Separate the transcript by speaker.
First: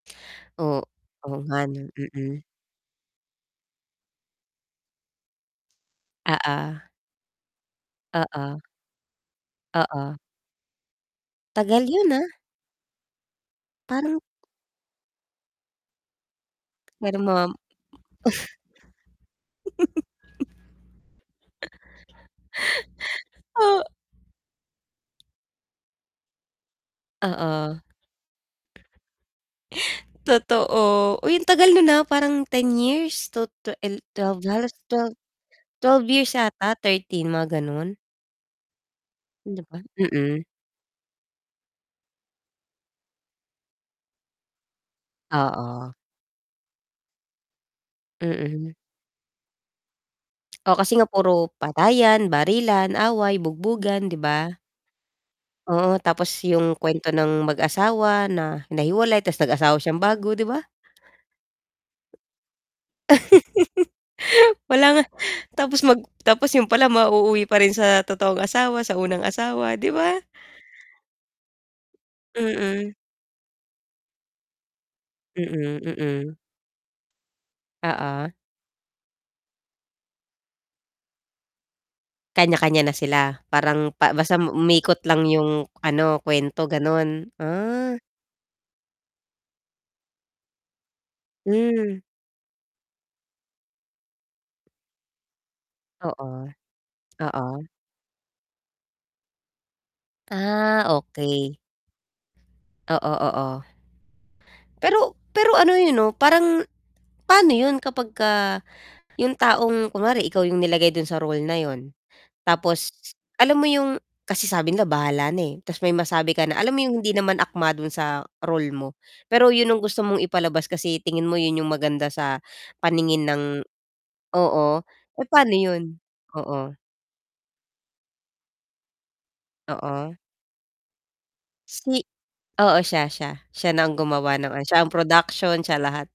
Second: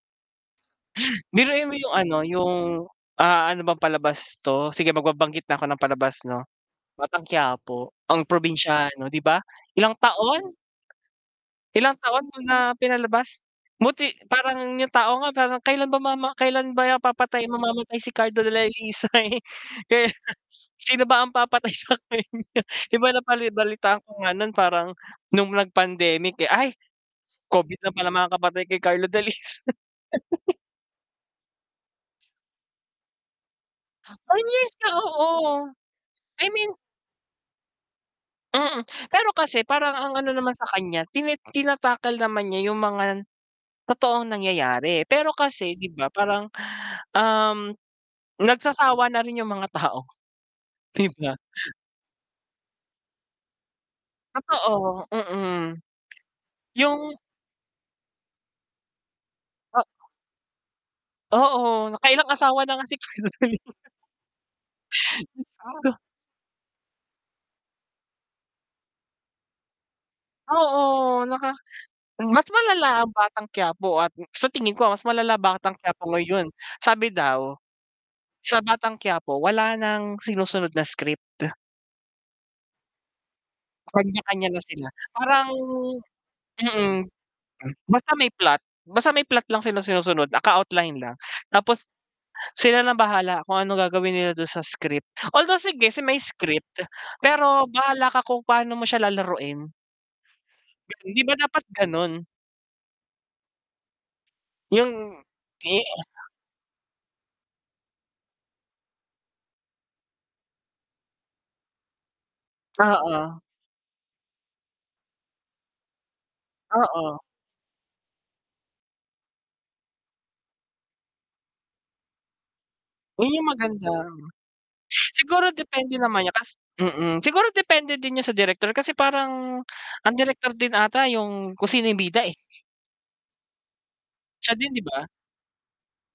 Speaker 1: O oo nga
Speaker 2: Biruin mo
Speaker 1: 'no,
Speaker 2: yung ano?
Speaker 1: mm.
Speaker 2: Yung, ah ano bang palabas 'to? Sige magbabanggit na ako ng palabas 'no?
Speaker 1: Oo
Speaker 2: Batang Quiapo, Ang
Speaker 1: Oo.
Speaker 2: Probinsyano, 'di ba, ilang
Speaker 1: Oo.
Speaker 2: taon?
Speaker 1: Tagal
Speaker 2: Ilang
Speaker 1: yun,
Speaker 2: taon
Speaker 1: ah.
Speaker 2: nung ah pinalabas? Buti,
Speaker 1: Parang
Speaker 2: parang yung tao nga parang kailan ba mama kailan ba
Speaker 1: Meron ma
Speaker 2: papatay mamamatay si Carlo Dalisay?
Speaker 1: o.
Speaker 2: kaya sino ba ang papatay sa kanya? Iba na balitaan ko nga nun, parang nung nag-pandemic eh, "Ay, Covid
Speaker 1: Oo.
Speaker 2: na palang kapatay kay Carlo Dalisay."
Speaker 1: Totoo. Uy ang tagal no'n ah na parang 10 years? To 12
Speaker 2: 9 years
Speaker 1: halos
Speaker 2: ka
Speaker 1: 12.
Speaker 2: oo,
Speaker 1: 12 years
Speaker 2: I
Speaker 1: yata
Speaker 2: mean
Speaker 1: 13 mga gano'n?
Speaker 2: Mm, pero
Speaker 1: 'Di
Speaker 2: kasi
Speaker 1: ba?
Speaker 2: parang ang ano
Speaker 1: mm.
Speaker 2: naman sa kanya? Tin tina-tackle naman niya yung mga totoong nangyayari. Pero kasi 'di
Speaker 1: Oo.
Speaker 2: ba parang? Um
Speaker 1: Mm.
Speaker 2: nagsasawa na rin yung mga tao
Speaker 1: Oh, kasi
Speaker 2: 'di
Speaker 1: nga
Speaker 2: ba?
Speaker 1: puro patayan, barilan, away, bugbugan, 'di ba?
Speaker 2: Totoo, mm.
Speaker 1: Oo, tapos yung kwento
Speaker 2: Yung
Speaker 1: ng mag-asawa na nahiwalay, tapos nag-asawa
Speaker 2: Oh
Speaker 1: siyang bago 'di ba?
Speaker 2: Oo, naka-ilang asawa na nga si Carlo Dalisay.
Speaker 1: Wala nga tapos
Speaker 2: [unintelligible]
Speaker 1: mag tapos yun pala mauuwi pa rin sa totoong asawa, sa unang asawa 'di ba?
Speaker 2: Oo, naka mas
Speaker 1: Mm.
Speaker 2: malala, Ang Batang Quiapo at sa tingin ko mas malala ang Batang
Speaker 1: Mm,
Speaker 2: Quiapo
Speaker 1: mm.
Speaker 2: ngayon. Sabi daw,
Speaker 1: Oo.
Speaker 2: sa Batang Quiapo wala ng sinusunod na script.
Speaker 1: Kanya-kanya na sila parang, pa basta
Speaker 2: Kanya-kanya na sila.
Speaker 1: umikot lang
Speaker 2: Parang
Speaker 1: yung ano kwento,
Speaker 2: mm,
Speaker 1: ganon? Ah.
Speaker 2: basta may plot, basta may plot lang sila sinusunod naka outline lang. Tapos
Speaker 1: Hmm.
Speaker 2: sila nang bahala kung anong gagawin nila dun sa script. Although, sige si may
Speaker 1: Oo,
Speaker 2: script,
Speaker 1: oo.
Speaker 2: pero bahala ka kung paano mo siya lalaruin.
Speaker 1: Ah,
Speaker 2: 'Di ba
Speaker 1: okey.
Speaker 2: dapat ganun?
Speaker 1: Oo, oo,
Speaker 2: Yung
Speaker 1: pero pero ano
Speaker 2: eh
Speaker 1: eh 'no, parang pano yun kapag yung taong kunware ikaw yung nilagay dun sa role na yun? tapos
Speaker 2: Oo.
Speaker 1: alam mo yung kasi sabi nila bahala na, eh, 'tas may masabi ka na alam mo yung hindi
Speaker 2: Oo.
Speaker 1: naman akma dun sa role mo? Pero yun ang gusto mong ipalabas kasi tingin mo yun yung maganda sa paningin
Speaker 2: Yun
Speaker 1: ng
Speaker 2: yung maganda.
Speaker 1: oo, eh,
Speaker 2: Siguro
Speaker 1: pano
Speaker 2: depende
Speaker 1: yun?
Speaker 2: naman niyan kas
Speaker 1: Oo.
Speaker 2: mm, siguro depende din 'yan sa direktor, kasi parang
Speaker 1: Oo.
Speaker 2: ang direktor din ata yung kung sino yung
Speaker 1: Si?
Speaker 2: bida eh?
Speaker 1: Oo, siya siya siya na ang gumawa ng
Speaker 2: Siya
Speaker 1: ano,
Speaker 2: din 'di
Speaker 1: siya ang
Speaker 2: ba?
Speaker 1: production siya lahat.